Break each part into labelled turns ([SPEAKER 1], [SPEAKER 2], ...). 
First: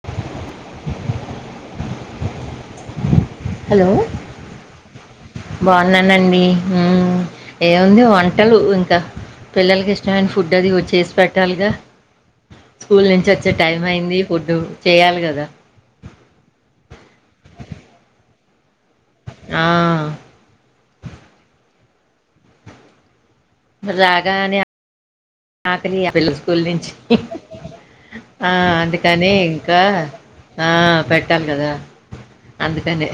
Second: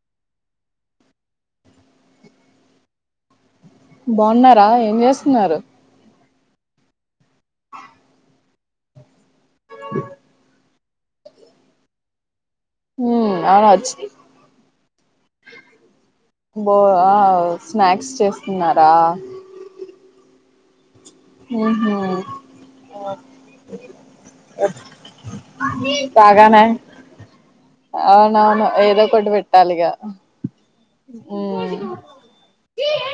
[SPEAKER 1] [inaudible] Hello
[SPEAKER 2] బావున్నారా ఏం జేస్తున్నారు
[SPEAKER 1] న్నానండి ఊ ఏముంది వంటలు ఇంకా పిల్లలకి ఇష్టమైన ఫుడ్ అది వచ్చేసిపెట్టాలిగా స్కూల్ నుంచి
[SPEAKER 2] ఉమ్
[SPEAKER 1] వచ్చే
[SPEAKER 2] అవును
[SPEAKER 1] టైం
[SPEAKER 2] వచ్చి
[SPEAKER 1] అయింది ఫుడ్ చేయాలి కదా
[SPEAKER 2] బో ఆవ్ స్నాక్స్ చేస్తున్నారా
[SPEAKER 1] ఆ
[SPEAKER 2] ఊహు
[SPEAKER 1] రాగానే [inaudible] ఆకలి ఆ పిల్లల్ స్కూల్
[SPEAKER 2] రాగానే
[SPEAKER 1] నుంచి ఆ
[SPEAKER 2] అవునవును ఏదో ఒకటి
[SPEAKER 1] అందుకనే ఇంకా
[SPEAKER 2] పెట్టాలిగా
[SPEAKER 1] ఆ పెట్టాలి
[SPEAKER 2] ఉమ్
[SPEAKER 1] కదా అందుకనేే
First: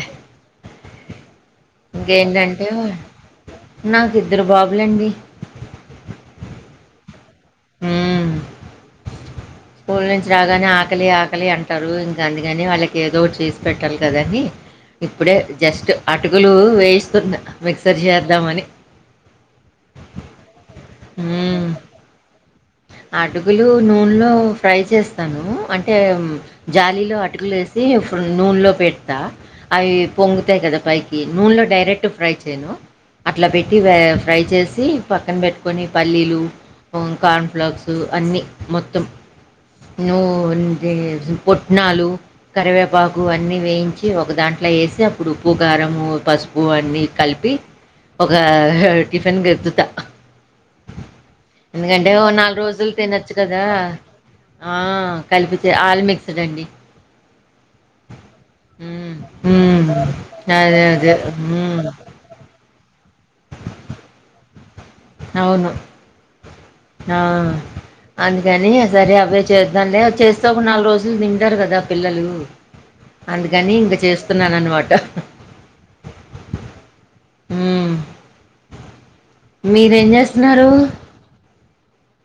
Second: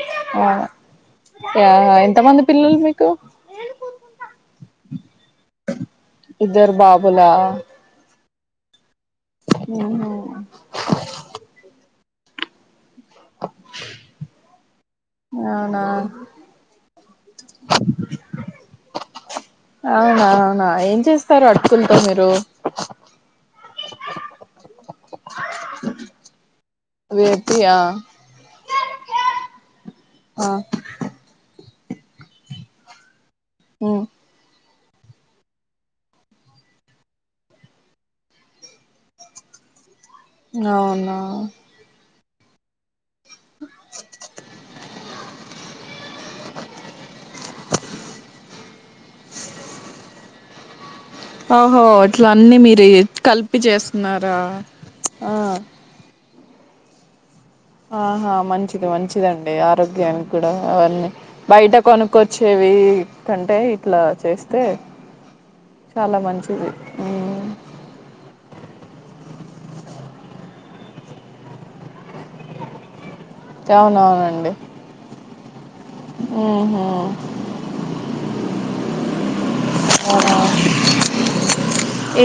[SPEAKER 2] యాహా ఎంతమంది పిల్లలు మీక్
[SPEAKER 1] నాకు ఇద్దరు బాబులండి
[SPEAKER 2] ఇద్దరు బాబులా
[SPEAKER 1] మ్మ్. స్కూల్
[SPEAKER 2] ఉహు
[SPEAKER 1] నుంచి రాగానే ఆకలి ఆకలి అంటారు ఇంకా అందుకని వాళ్ళకి ఏదో ఒకటి చేసి పెట్టాలి కదా అని ఇప్పుడే
[SPEAKER 2] అవునా
[SPEAKER 1] జస్ట్ అటుకులు వేయిస్తున్న మిక్సర్ చేద్దాంమని
[SPEAKER 2] అవునా అవునా ఏం చేస్తారు అటుకులతో మీరు
[SPEAKER 1] మడుగులు నూనెలో ఫ్రై చేస్తాను అంటే జాలిలో అటుకులు
[SPEAKER 2] వేపి ఆ
[SPEAKER 1] వేసి నూనెలో పెడతా అవి
[SPEAKER 2] ఆ
[SPEAKER 1] పొంగుతాయి కదా పైకి నూనెలో డైరెక్ట్ ఫ్రై చేయను అట్లా పెట్టి
[SPEAKER 2] ఉమ్
[SPEAKER 1] ఫ్రై చేసి పక్కన పెట్టుకుని పల్లీలు కార్న్ఫ్లాక్స్ అన్నీ మొత్తం ను
[SPEAKER 2] అవునా
[SPEAKER 1] పొట్నాలు కరివేపాకు అన్నీ వేయించి ఒక దాంట్లో వేసి అప్పుడు ఉప్పు కారం పసుపు అన్నీ కలిపి ఒక టిఫిన్ గద్దుతా
[SPEAKER 2] ఓహో ఇట్ల అన్నీ మీరు
[SPEAKER 1] రోజులు తినొచ్చు
[SPEAKER 2] కలిపి
[SPEAKER 1] కదా
[SPEAKER 2] చేస్తున్నారా
[SPEAKER 1] ఆ, కలిపితే ఆల్ మిక్స్డ్ అండి
[SPEAKER 2] ఆహా మంచిది
[SPEAKER 1] మ్మ్.
[SPEAKER 2] మంచిదండి
[SPEAKER 1] మ్మ్.
[SPEAKER 2] ఆరోగ్యానికి కూడా
[SPEAKER 1] అదే
[SPEAKER 2] అవన్నీ
[SPEAKER 1] అదే
[SPEAKER 2] బయట
[SPEAKER 1] మ్మ్.
[SPEAKER 2] కొను కోన్ కోచ్చేవి కంటే ఇట్లా చేస్తే
[SPEAKER 1] అవును
[SPEAKER 2] చాలా మంచిది
[SPEAKER 1] ఆ.
[SPEAKER 2] మ్మ్
[SPEAKER 1] అందుకని సరే అవే చేద్దాంలే చేస్తే ఒక నాలుగు రోజులు తింటారు కదా పిల్లలు అందుకని ఇంక చేస్తున్నాను అనమాట
[SPEAKER 2] ఉహు
[SPEAKER 1] ఉమ్ మీరేం చేస్తున్నారు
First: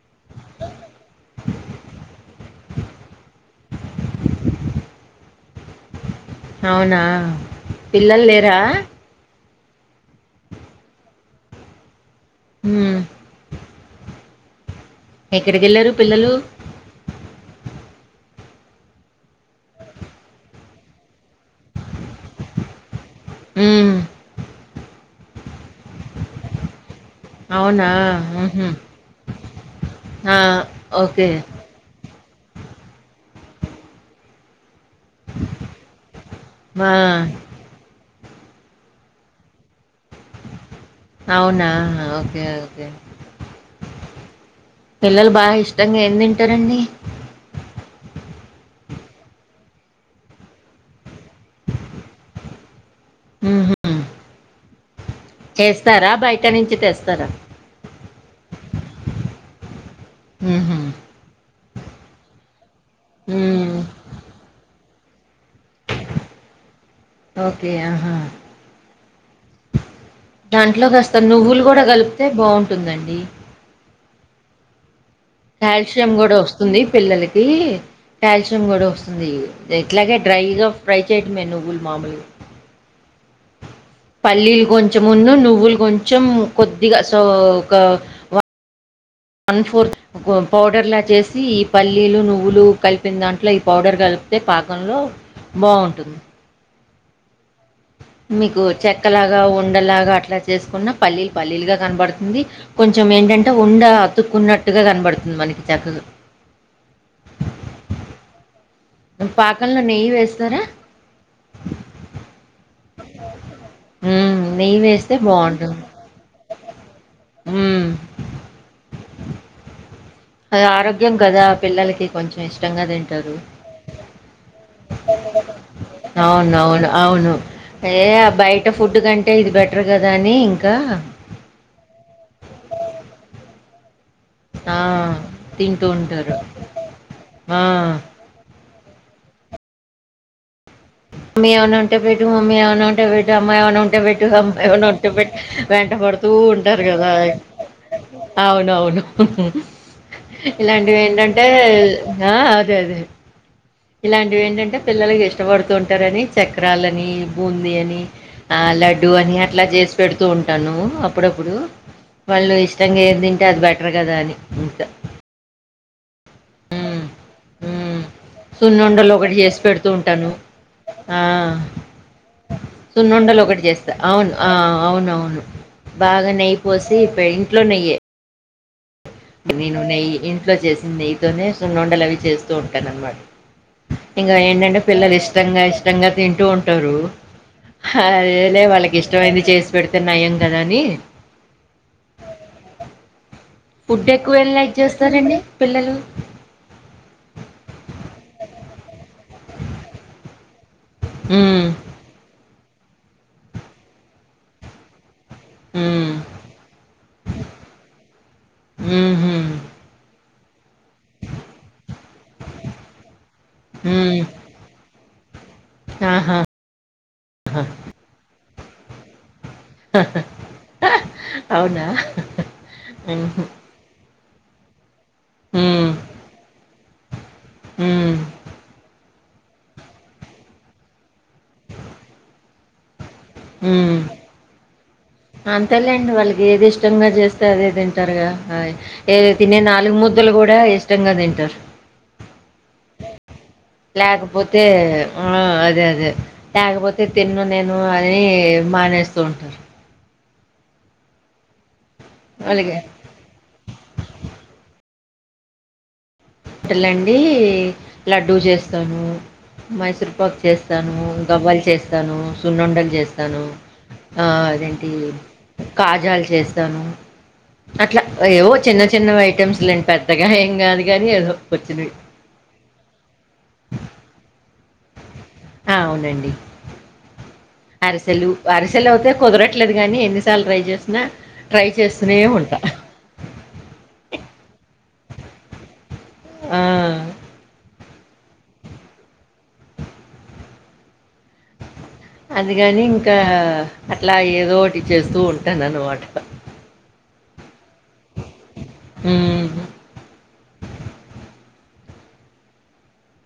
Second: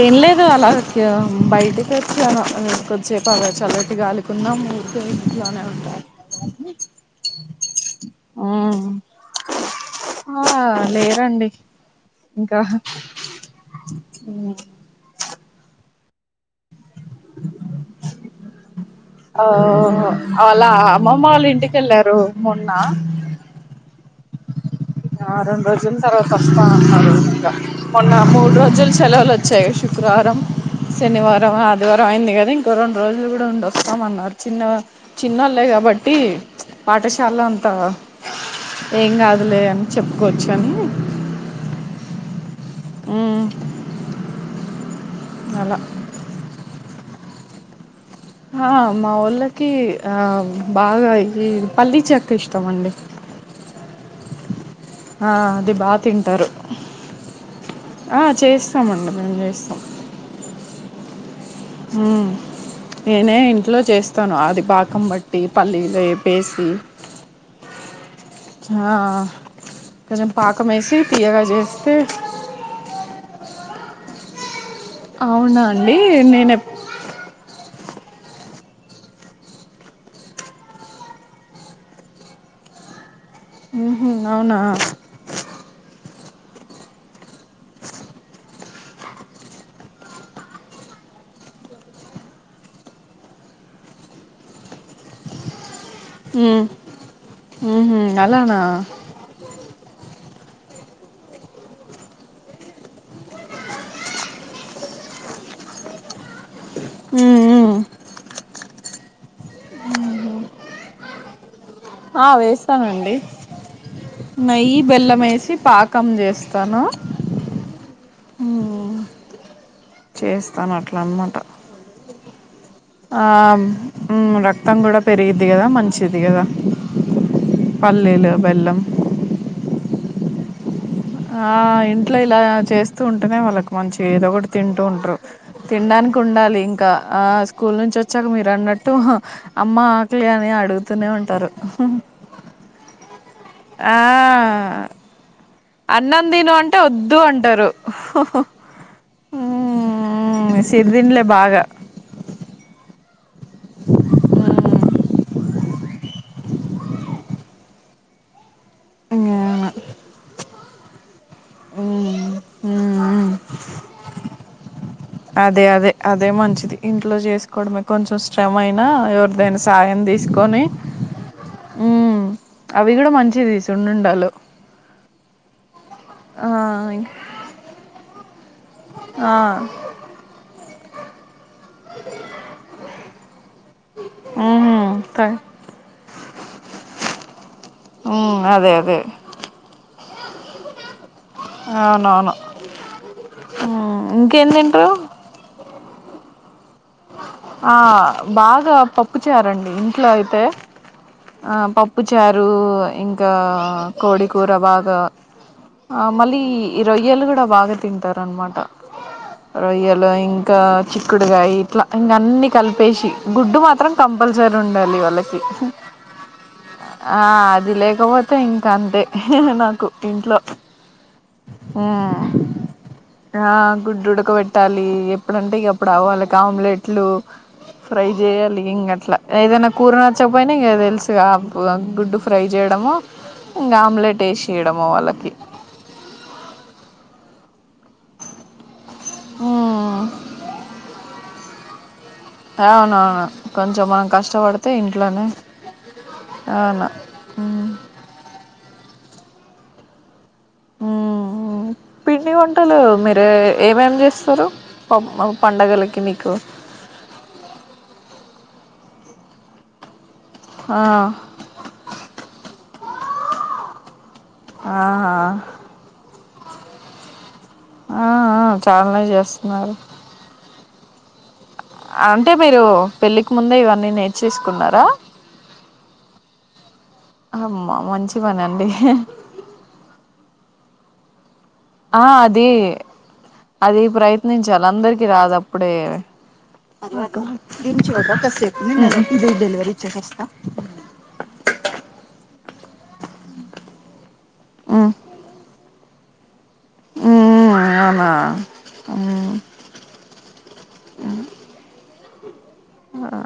[SPEAKER 2] ఏం లేదు అలా బయటికి వచ్చాను చేపలే చల్లటి గాలికి ఉన్నం ఊకె ఇంట్లోనే ఉంటారు
[SPEAKER 1] అవునా పిల్లలు లేరా
[SPEAKER 2] ఉమ్. ఆ లేరండి ఇంకా
[SPEAKER 1] మ్మ్
[SPEAKER 2] అ
[SPEAKER 1] ఎక్కడికి వెళ్ళరు పిల్లలు
[SPEAKER 2] ఆ అలా అమ్మమ్మ వాళ్ళ ఇంటికెళ్ళారు మొన్న
[SPEAKER 1] ఉమ్
[SPEAKER 2] ఆ వారం రోజుల తర్వాత వస్తా అన్నారు
[SPEAKER 1] అవునా
[SPEAKER 2] మొన్న మూడు
[SPEAKER 1] ఊహూ
[SPEAKER 2] రోజులు సెలవులు వచ్చాయి
[SPEAKER 1] ఆ
[SPEAKER 2] శుక్రవారం
[SPEAKER 1] ఓకే
[SPEAKER 2] శనివారం ఆది వారం అయింది కదా ఇంకో రెండు రోజులు కూడా ఉండి వస్తామన్నారు చిన్న చిన్నళ్ళ కాబట్టి
[SPEAKER 1] ఆ
[SPEAKER 2] పాఠశాల అంతా ఏం కాదులే అని చెప్పుకోవచ్చు అని
[SPEAKER 1] అవునా ఓకే ఓకే
[SPEAKER 2] ఉమ్
[SPEAKER 1] పిల్లలు బాగా
[SPEAKER 2] అలా
[SPEAKER 1] ఇష్టంగా ఏం తింటారండి
[SPEAKER 2] ఆ మా ఓళ్ళకి ఆ బాగాయి పల్లీ చేక్క ఇష్టమండి
[SPEAKER 1] ఊహూ
[SPEAKER 2] ఆ అది బాగా
[SPEAKER 1] చేస్తారా బయట
[SPEAKER 2] తింటారు
[SPEAKER 1] నుంచి తెస్తారా
[SPEAKER 2] చేస్తామండి మేము చేస్తాం
[SPEAKER 1] ఉహు
[SPEAKER 2] నేనే ఇంట్లో
[SPEAKER 1] మ్మ్
[SPEAKER 2] చేస్తాను అది బాకం బట్టి పల్లీ వేపేసి
[SPEAKER 1] ఓకే
[SPEAKER 2] ఆ కొంచెం పాకం వేసి
[SPEAKER 1] దాంట్లోకాస్తా
[SPEAKER 2] తీయగా
[SPEAKER 1] నువ్వులు కూడా
[SPEAKER 2] చేస్తే
[SPEAKER 1] కలిపితే బాగుంటుందండి
[SPEAKER 2] అవునా అండి
[SPEAKER 1] కాల్షియం కూడా
[SPEAKER 2] నేను ఎప్
[SPEAKER 1] వస్తుంది పిల్లలకి కాల్షియం కూడా వస్తుంది ఇట్లాగే డ్రైగా ఫ్రై చేయటమే నువ్వులు మామూలు
[SPEAKER 2] ఉహు అవునా
[SPEAKER 1] పల్లీలు కొంచెం మున్ను నువ్వులు కొంచెం కొద్దిగా సో ఒక వన్ ఫోర్ పౌడర్లా చేసి ఈ పల్లీలు నువ్వులు కలిపిన దాంట్లో ఈ పౌడర్ కలిపితే పాకంలో బాగుంటుంది
[SPEAKER 2] ఉం హు హమ్
[SPEAKER 1] మీకు చెక్కలాగా ఉండలాగా అట్లా చేసుకున్న పల్లీలు పల్లీలు గా కనబడుతుంది కొంచెం ఏంటంటే ఉండ అతుక్కున్నట్టుగా కనబడుతుంది మనకి చక్కలు
[SPEAKER 2] ఉం ఉం
[SPEAKER 1] పాకంలో నెయ్యి వేస్తారా
[SPEAKER 2] ఆ వేస్తానండి
[SPEAKER 1] మ్మ్,
[SPEAKER 2] నెయ్యి
[SPEAKER 1] వేస్తే
[SPEAKER 2] బెల్లం వేసి
[SPEAKER 1] బాగుంటుంది
[SPEAKER 2] పాకు కమ్ చేస్తాను
[SPEAKER 1] మ్మ్.
[SPEAKER 2] ఉమ్
[SPEAKER 1] అది
[SPEAKER 2] చేస్తాను అట్లా
[SPEAKER 1] ఆరోగ్యం
[SPEAKER 2] అన్నమాట
[SPEAKER 1] కదా పిల్లలకి కొంచెం ఇష్టం
[SPEAKER 2] ఆ ఉం రక్తం కూడా పెరిగిద్ది కదా మంచిది కదా
[SPEAKER 1] ఏయ ఆ
[SPEAKER 2] పల్లీలు
[SPEAKER 1] బయట
[SPEAKER 2] బెల్లం
[SPEAKER 1] ఫుడ్ కంటే ఇది బెటర్ కదా అని ఇంకా
[SPEAKER 2] ఆ ఇంట్లో ఇలా చేస్తూ ఉంటేనే వాళ్ళకి మంచి ఏదో ఒకటి
[SPEAKER 1] ఆ!
[SPEAKER 2] తింటూంటారు
[SPEAKER 1] తింటూ
[SPEAKER 2] తినడానికి
[SPEAKER 1] ఉంటారు.
[SPEAKER 2] ఉండాలి ఇంకా ఆ స్కూల్ నుంచి వచ్చి మీరు అన్నట్టు అమ్మ ఆకలి అని అడుగు
[SPEAKER 1] మమ్మీ ఏమన ఉంటే పెట్టు మమ్మీ అన ఉంటే బెటు అమ్మాయివన [unintelligible]
[SPEAKER 2] ఆ
[SPEAKER 1] ఉంటే బట్టు అమ్మాయి అన ఉంటే బట వెంట
[SPEAKER 2] అన్నం
[SPEAKER 1] పడుతూ
[SPEAKER 2] తిను అంటే
[SPEAKER 1] ఉంటారు కదా
[SPEAKER 2] వద్దు అంటారు
[SPEAKER 1] అవునవును
[SPEAKER 2] ఉమ్
[SPEAKER 1] ఇలాంటివి
[SPEAKER 2] సిరిదిండ్లే
[SPEAKER 1] ఏంటంటే
[SPEAKER 2] బాగా
[SPEAKER 1] ఆ అదే అదే ఇలాంటివి ఏంటంటే పిల్లలకి ఇష్టపడుతూ ఉంటారని చక్రాలని బూందీ అని ఆ లడ్డుూ అని అట్లా
[SPEAKER 2] ఉమ్
[SPEAKER 1] చేసి పెడుతూ ఉంటాను అప్పుడప్పుడు
[SPEAKER 2] ఉమ్
[SPEAKER 1] వాళ్ళు ఇష్టంగా ఎం తింటే
[SPEAKER 2] ఉమ్
[SPEAKER 1] అంటే అది బెటర్ కదా అని ఇంకా
[SPEAKER 2] అదే అదే అదే మంచి ఇంట్లో చేసుకోవడమే
[SPEAKER 1] హ్మ్.
[SPEAKER 2] కొంచెం శ్రమ అయినా
[SPEAKER 1] సున్నుండలు ఒకటి చేసి
[SPEAKER 2] ఎవరిదైనా
[SPEAKER 1] పెడుతూ
[SPEAKER 2] సాయం
[SPEAKER 1] ఉంటాను.
[SPEAKER 2] తీసుకొని
[SPEAKER 1] ఆ
[SPEAKER 2] ఉమ్ అవి కూడా
[SPEAKER 1] సున్నండలు
[SPEAKER 2] మంచిది
[SPEAKER 1] ఒకటి చేస్తా
[SPEAKER 2] సున్నుండలు
[SPEAKER 1] అవును ఆ అవునవును బాగా
[SPEAKER 2] ఆ
[SPEAKER 1] నెయ్యి పోసి
[SPEAKER 2] ఇం
[SPEAKER 1] పె ఇంట్లో నెయ్యి
[SPEAKER 2] ఆ
[SPEAKER 1] నేను నెయి ఇంట్లో చేసింది నెయ్యతోనే సున్ను ఉండలు అవి చేస్తూ ఉంటాను అన్నమాట ఇంగ ఏంటంటే
[SPEAKER 2] ఉమ్
[SPEAKER 1] పిల్లలు
[SPEAKER 2] త
[SPEAKER 1] ఇష్టంగా ఇష్టంగా తింటూ ఉంటారు
[SPEAKER 2] ఉమ్
[SPEAKER 1] అదేలే
[SPEAKER 2] అదే
[SPEAKER 1] వాళ్ళకి
[SPEAKER 2] అదే
[SPEAKER 1] ఇష్టమైంది చేసి పెడితే నయం కదా అని
[SPEAKER 2] అవునవును ఉమ్
[SPEAKER 1] ఫుడ్డు
[SPEAKER 2] ఇంకేం
[SPEAKER 1] ఎక్కువేళ్ళి లైక్
[SPEAKER 2] తింటరు
[SPEAKER 1] చేస్తారండి పిల్లలు
[SPEAKER 2] ఆ బాగా పప్పు చారండి ఇంట్లో అయితే ఆ
[SPEAKER 1] హ్మ్
[SPEAKER 2] పప్పు పప్పుచారు ఇంకా కోడి కూర బాగా ఆ
[SPEAKER 1] హ్మ్
[SPEAKER 2] మళ్ళీ ఈ రొయ్యళు కూడా బాగా తింటారు అనమాట
[SPEAKER 1] ఊహూ
[SPEAKER 2] రొయ్యలు ఇంకా చిక్కుడుకాయ ఇట్లా ఇంక అన్ని కలిపేసి గుడ్డు మాత్రం
[SPEAKER 1] హ్మ్
[SPEAKER 2] కంపల్సరీ ఉండాలి వాళ్ళకి
[SPEAKER 1] ఆహా
[SPEAKER 2] ఆ అది లేకపోతే ఇంకా అంతే నాకు ఇంట్లో
[SPEAKER 1] అవునా?
[SPEAKER 2] ఉం
[SPEAKER 1] హుహు.
[SPEAKER 2] ఆ గుడ్డు ఉడక పెట్ పెట్టాలి ఎప్పుడంటే ఇగా
[SPEAKER 1] హ్మ్.
[SPEAKER 2] అప్పుడు వాళ్ళకి ఆమ్లెట్లు ఫ్రై
[SPEAKER 1] హ్మ్.
[SPEAKER 2] చేయాలి ఇంగట్లా ఏదనా కూర నచ్చకపోయినా ఇంగా తెలుసు గా గుడ్డు ఫ్రై చేయడము ఇంగ ఆమ్లెట్ వేసియడము వాళ్ళకి
[SPEAKER 1] తెలిండి వాళ్ళకి ఏది ఇష్టంగా చేస్తే అదే తింటారుగా ఏది తినే
[SPEAKER 2] మ్మ్
[SPEAKER 1] నాలుగు ముద్దలు కూడా ఇష్టంగా తింటారు
[SPEAKER 2] అవునవును కొంచెం మనం
[SPEAKER 1] లేకపోతే
[SPEAKER 2] కష్టపడితే ఇంట్లోనే
[SPEAKER 1] అదే అదే
[SPEAKER 2] అవును
[SPEAKER 1] లేకపోతే తిన్న
[SPEAKER 2] మ్మ్
[SPEAKER 1] నేను అ అని మానేస్తూ ఉంటారు
[SPEAKER 2] మ్ మ్ పిండి వంటలు
[SPEAKER 1] వాళ్ళకి
[SPEAKER 2] మెతు ఆ ఏమేమి చేస్తారు పప్ పండుగలకి మీకు
[SPEAKER 1] వంటలండి లడ్డూ చేస్తాను మైసూర్ పాక్
[SPEAKER 2] ఆ
[SPEAKER 1] చేస్తాను గవ్వలు చేస్తాను సున్నుండలు చేస్తాను ఆ అదేంటి
[SPEAKER 2] ఆహా
[SPEAKER 1] కాజాలు చేస్తాను అట్లా
[SPEAKER 2] ఆ ఆ
[SPEAKER 1] ఏవో చిన్న
[SPEAKER 2] చాలానే
[SPEAKER 1] చిన్న ఐటెమ్స్
[SPEAKER 2] చేస్తున్నారు
[SPEAKER 1] లేండి పెద్దగా ఏం కాదు కానీ ఏదో వచ్చినట్టు
[SPEAKER 2] అంటే మీరు పెళ్ళికి ముందే ఇవన్నీ నేర్చేసుకున్నారా
[SPEAKER 1] ఆ అవునండి
[SPEAKER 2] అమ్మ మంచి
[SPEAKER 1] అరిసెలు
[SPEAKER 2] పని అండి
[SPEAKER 1] అరిసెలు అవుతే కుదరట్లేదు కాని ఎన్నిసార్లు ట్రై చేసినా ట్రై
[SPEAKER 2] ఆ
[SPEAKER 1] చేస్తూనే
[SPEAKER 2] అది
[SPEAKER 1] ఉంటా
[SPEAKER 2] అది ప్రయత్నించాలి అందరికి రాదు అప్పుడే
[SPEAKER 1] ఆ,
[SPEAKER 2] [inaudible] కాసేపు కూర్చుంటావా డెలివరీ చేసోస్తా
[SPEAKER 1] అందుకని ఇంకా అట్లా ఏదోటి
[SPEAKER 2] ఉమ్
[SPEAKER 1] చేస్తూ ఉంటాను అనమాట
[SPEAKER 2] హ్మ్ అవునా ఆ ఆ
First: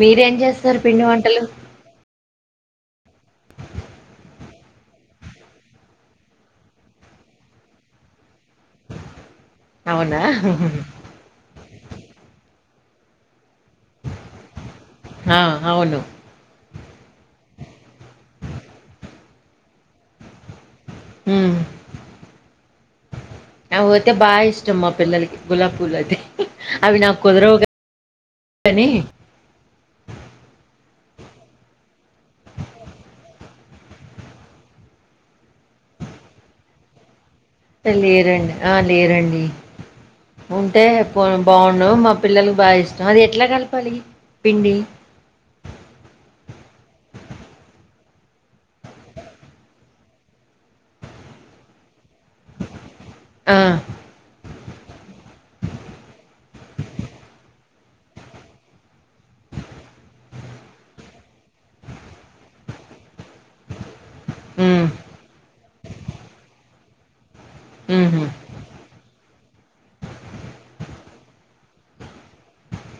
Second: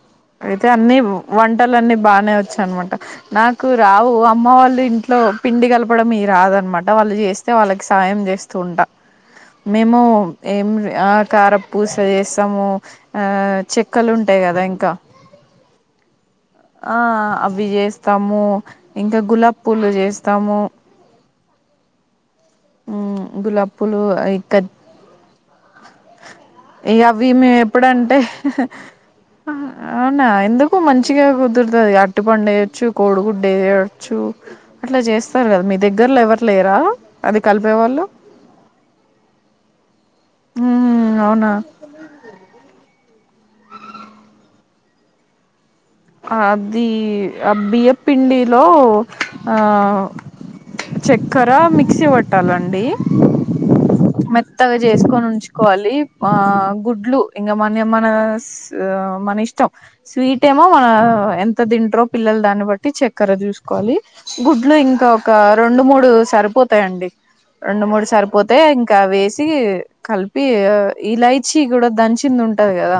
[SPEAKER 1] మీరేం
[SPEAKER 2] అయితే
[SPEAKER 1] చేస్తారు
[SPEAKER 2] అన్ని
[SPEAKER 1] పిండి వంటలు
[SPEAKER 2] వంటలన్నీ బానే వచ్చనమాట నాకు రావు అమ్మ వాళ్ళు ఇంట్లో పిండి కలపడం ఈ రాదనమాట వాళ్ళు చేస్తే వాళ్ళకి సాయం చేస్తూ ఉంటా మేము
[SPEAKER 1] అవునా
[SPEAKER 2] ఏం ఆ కార పూస చేస్తాము ఆ చెక్కలు ఉంటాయి కదా ఇంకా
[SPEAKER 1] ఆ అవును
[SPEAKER 2] ఆ ఆ అవి చేస్తాము ఇంకా గులాబ్ పూలు చేస్తాము
[SPEAKER 1] హ్మ్
[SPEAKER 2] ఉమ్ గులాబ్
[SPEAKER 1] ఆ
[SPEAKER 2] పూలు
[SPEAKER 1] అవైతే బా
[SPEAKER 2] ఇక
[SPEAKER 1] ఇష్టం మా పిల్లలకి గులాబి పూలు అంటే
[SPEAKER 2] ఇగ అవి మేము ఎప్పుడంటే
[SPEAKER 1] కానీ
[SPEAKER 2] అవునా ఎందుకు మంచిగా కుదురుతుంది అరటిపండు వేయొచ్చు కోడిగుడ్డు వేయొచ్చు అట్లా చేస్తారు కదా మీ దగ్గర్లో ఎవరు లేరా అది కలిపే
[SPEAKER 1] లేరండి ఆ లేరండి ఉంటే
[SPEAKER 2] ఉమ్
[SPEAKER 1] పో
[SPEAKER 2] అవునా
[SPEAKER 1] బాగుండు మా పిల్లలకు బాగా ఇష్టం అది ఎట్లా కలపాలి పిండి
[SPEAKER 2] అది ఆ బియ్యపిండిలో ఆ చక్కెర మిక్సీ పట్టాలండి
[SPEAKER 1] ఆ
[SPEAKER 2] మెత్ మెత్తగా చేసుకొని ఉంచుకోవాలి ఆ గుడ్లు ఇంకా మన మన ఆ మన ఇష్టం స్వీట్ మో మన ఎంత తింటరో పిల్లలు దాన్ని బట్టి చక్కెర చూసుకోవాలి గుడ్లు
[SPEAKER 1] హ్మ్
[SPEAKER 2] ఇంకా ఒక రెండు మూడు సరిపోతాయిండి రెండు మూడు
[SPEAKER 1] ఊహూ
[SPEAKER 2] సరిపోతా అయితే ఇంకా వేసి కలిపి ఇలైచి కూడా దంచింది ఉంటది కదా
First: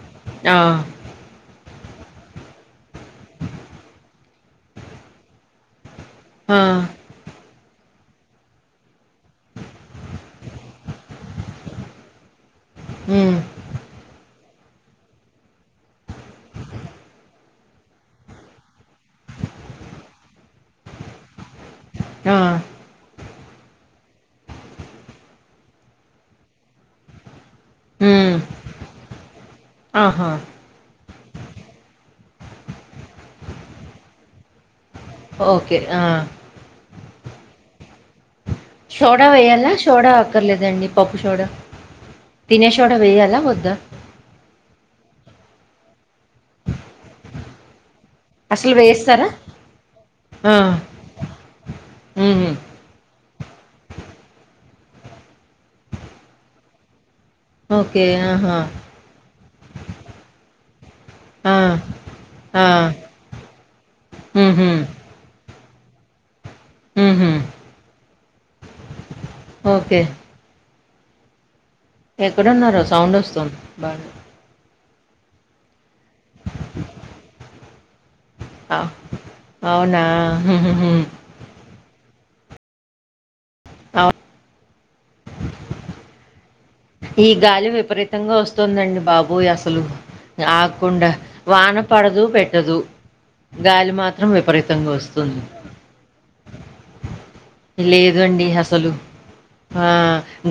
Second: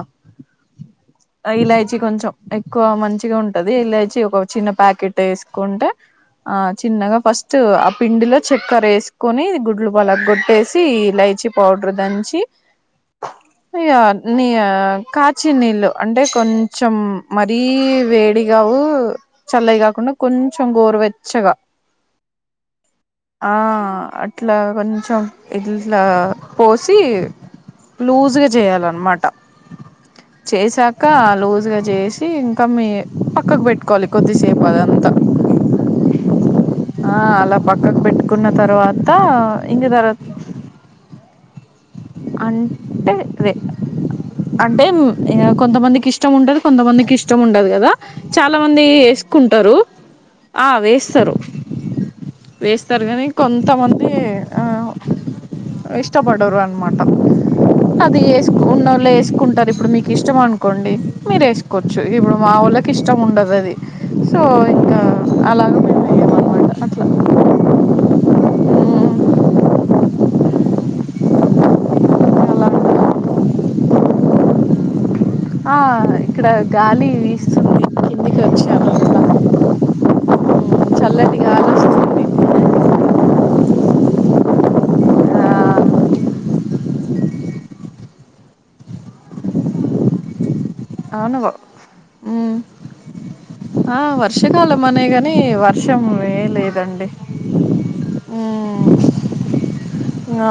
[SPEAKER 1] ఆ
[SPEAKER 2] ఇలాయచి కొంచెం ఎక్కువ మంచిగా ఉంటది ఇలాచి ఒక చిన్న ప్యాకెట్ వేసుకుంటే ఆ చిన్నగా ఫస్ట్ ఆ పిండిలో చక్కర వేసుకొని గుడ్లు పలగ్గొట్టేసి ఇలైచి పౌడర్ దంచి
[SPEAKER 1] హ్మ్
[SPEAKER 2] ఇ నీ కాచినీళ్ళు అంటే కొంచెం మరీ వేడిగావు చల్లయి కాకుండా కొంచెం గోరువెచ్చగా
[SPEAKER 1] ఆ
[SPEAKER 2] ఆ అట్లా కొంచెం ఇట్లా పోసి
[SPEAKER 1] హ్మ్
[SPEAKER 2] లూజ్ గా చేయాలన్నమాట
[SPEAKER 1] ఆహా
[SPEAKER 2] ఏసాక లూజ్ గా జేసి ఇంకా మీ పక్కక్ బెట్ట్కోవాలి కొద్దిసేపు అదంతా
[SPEAKER 1] ఓకే ఆ
[SPEAKER 2] ఆ అలా పక్కక్ బెట్ట్ కున్న తర్వాత
[SPEAKER 1] సోడా వేయాలా
[SPEAKER 2] ఇంగ
[SPEAKER 1] సోడా
[SPEAKER 2] దరత్
[SPEAKER 1] అక్కర్లేదండి పప్పు సోడా తినే సోడా
[SPEAKER 2] అంటే
[SPEAKER 1] వేయాలా
[SPEAKER 2] అదె
[SPEAKER 1] వద్దా
[SPEAKER 2] అంటేమ్ ఇంగ కొంతమందికి ఇష్టం ఉండదు కొంతమందికి ఇష్టం ఉండదు గదా చాలా
[SPEAKER 1] అసలు
[SPEAKER 2] మంది
[SPEAKER 1] వేస్తారా
[SPEAKER 2] ఏస్కుంటరు ఆ వేస్తరు
[SPEAKER 1] ఊహు
[SPEAKER 2] వేస్తారు గానీ కొంతమంది ఆ ఇష్టపడరు అన్మాట
[SPEAKER 1] ఓకే.
[SPEAKER 2] అది
[SPEAKER 1] ఆహా!
[SPEAKER 2] ఏస్కున్నొళ్ళు ఏస్కుంటరు ఇప్పుడు మీకి ఇష్టము అన్కోండి
[SPEAKER 1] ఆ!
[SPEAKER 2] మీరేస్కోచ్చు ఇబ్బుడు మా
[SPEAKER 1] ఆ!
[SPEAKER 2] వోళ్ళకి ఇష్టముండదది సో
[SPEAKER 1] హుహు.
[SPEAKER 2] ఇంకా అలాగ మే
[SPEAKER 1] హుహు.
[SPEAKER 2] మంట కట్ల
[SPEAKER 1] ఓకే ఎక్కడున్నారో సౌండొస్తుంది బాగా
[SPEAKER 2] ఆ ఇక్కడ గాలి వీ
[SPEAKER 1] అ అవునా హు హు హు
[SPEAKER 2] చల్లటి గాలి వస్తుంది
[SPEAKER 1] ఆవ ఈ గాలి విపరీతంగా వస్తోందండి బాబోయ్ అసలు ఆ కుండా వాన పడదు పెట్టదు గాలి
[SPEAKER 2] ఆ
[SPEAKER 1] మాత్రం
[SPEAKER 2] వర్షాకాలం
[SPEAKER 1] విపరీతంగా
[SPEAKER 2] అనే గని
[SPEAKER 1] ఒస్తుంది.
[SPEAKER 2] వర్షం ఏ లేదండి
[SPEAKER 1] లేదండి అసలు
[SPEAKER 2] మ్మ్
[SPEAKER 1] ఆ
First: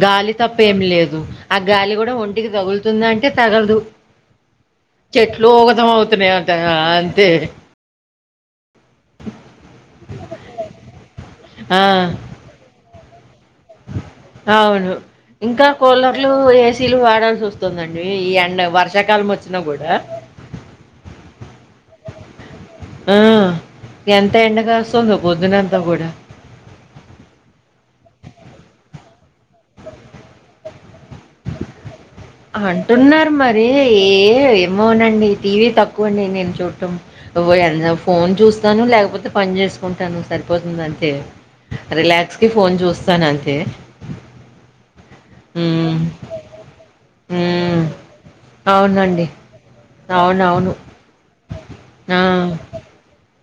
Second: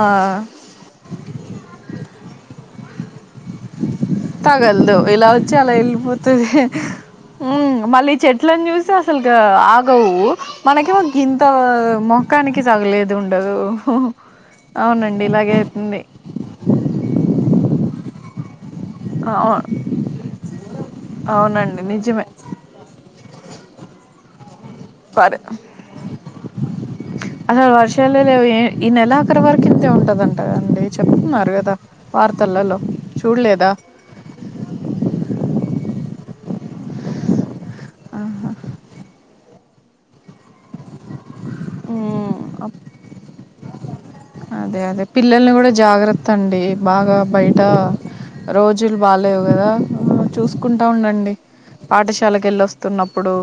[SPEAKER 2] ఆ
[SPEAKER 1] గాలి తప్ ప్ప ఏం లేదు ఆ గాలి గుడా ఒంటికి దగుల్తుందా అంటే తగల్దు
[SPEAKER 2] తగలదు ఇలా
[SPEAKER 1] చెట్లు
[SPEAKER 2] వచ్చి
[SPEAKER 1] ఊగదం అవుతున్నాయ్ అంతగా ఆంతే
[SPEAKER 2] ఉంగ్ మళ్ళీ చెట్లన్ జూస్తే అసలు గా ఆగవూ మనకేమొ గింత
[SPEAKER 1] ఆ!
[SPEAKER 2] మొక్కానికి కి జగలేదుండదు అవునండి ఇలాగే వుంది
[SPEAKER 1] లు ఏసీలు వాడాల్సొస్తుందండి ఈ ఎండ వర్ష్
[SPEAKER 2] ఆ ఆ అవునండి నిజమే
[SPEAKER 1] ఆ ఎంత ఎండ గాస్తుందో పొద్దునంతా గూడ
[SPEAKER 2] అహా వర్షాలె లేవు ఏ ఈ నెల ఆఖరి వరకి ఇంతే ఉంటదంట గదండి చెప్తున్నారు గదా
[SPEAKER 1] అంటున్నారు మరి ఏ ఏమోనండి టీవీ తక్కువ అండి నేన్ చూడ్డం ఒహో ఎన్ ఫోన్ చూస్తాను ల్యాక్ పోతే పన్ జేస్కుంటాను సరిపోతుందంతే రిల్యాక్సి
[SPEAKER 2] మ్మ్
[SPEAKER 1] ఫోన్ జూస్తానంతే
[SPEAKER 2] అదే అదే పిల్లల్ని గుడా జాగ్రత్త అండి బాగా బైటా
[SPEAKER 1] హ్మ్.
[SPEAKER 2] రోజుల్
[SPEAKER 1] అవునండి.
[SPEAKER 2] బాలేవు గదా
[SPEAKER 1] అవునవును.
[SPEAKER 2] చూస్కుంటా ఉండండి
[SPEAKER 1] ఆ!
[SPEAKER 2] పాఠశాలకెళ్ళొస్తున్నప్పుడు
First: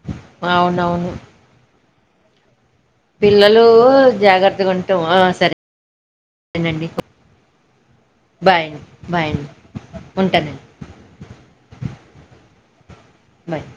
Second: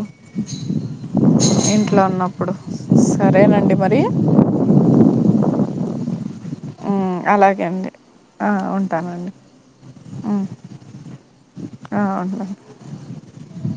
[SPEAKER 1] అవునవును
[SPEAKER 2] ఇంట్లో ఉన్నప్పుడు
[SPEAKER 1] పిల్లలూ
[SPEAKER 2] సరేనండి మరి
[SPEAKER 1] జాగ్రత్తగా ఉంటమ్ ఆ సరె నండి
[SPEAKER 2] ఉమ్, అలాగే అండి ఆ,
[SPEAKER 1] బాయ్ ను బాయ్
[SPEAKER 2] ఉంటానండి
[SPEAKER 1] అండి
[SPEAKER 2] ఉమ్,
[SPEAKER 1] ఉంటనండి
[SPEAKER 2] ఆ సరే
[SPEAKER 1] బాయ్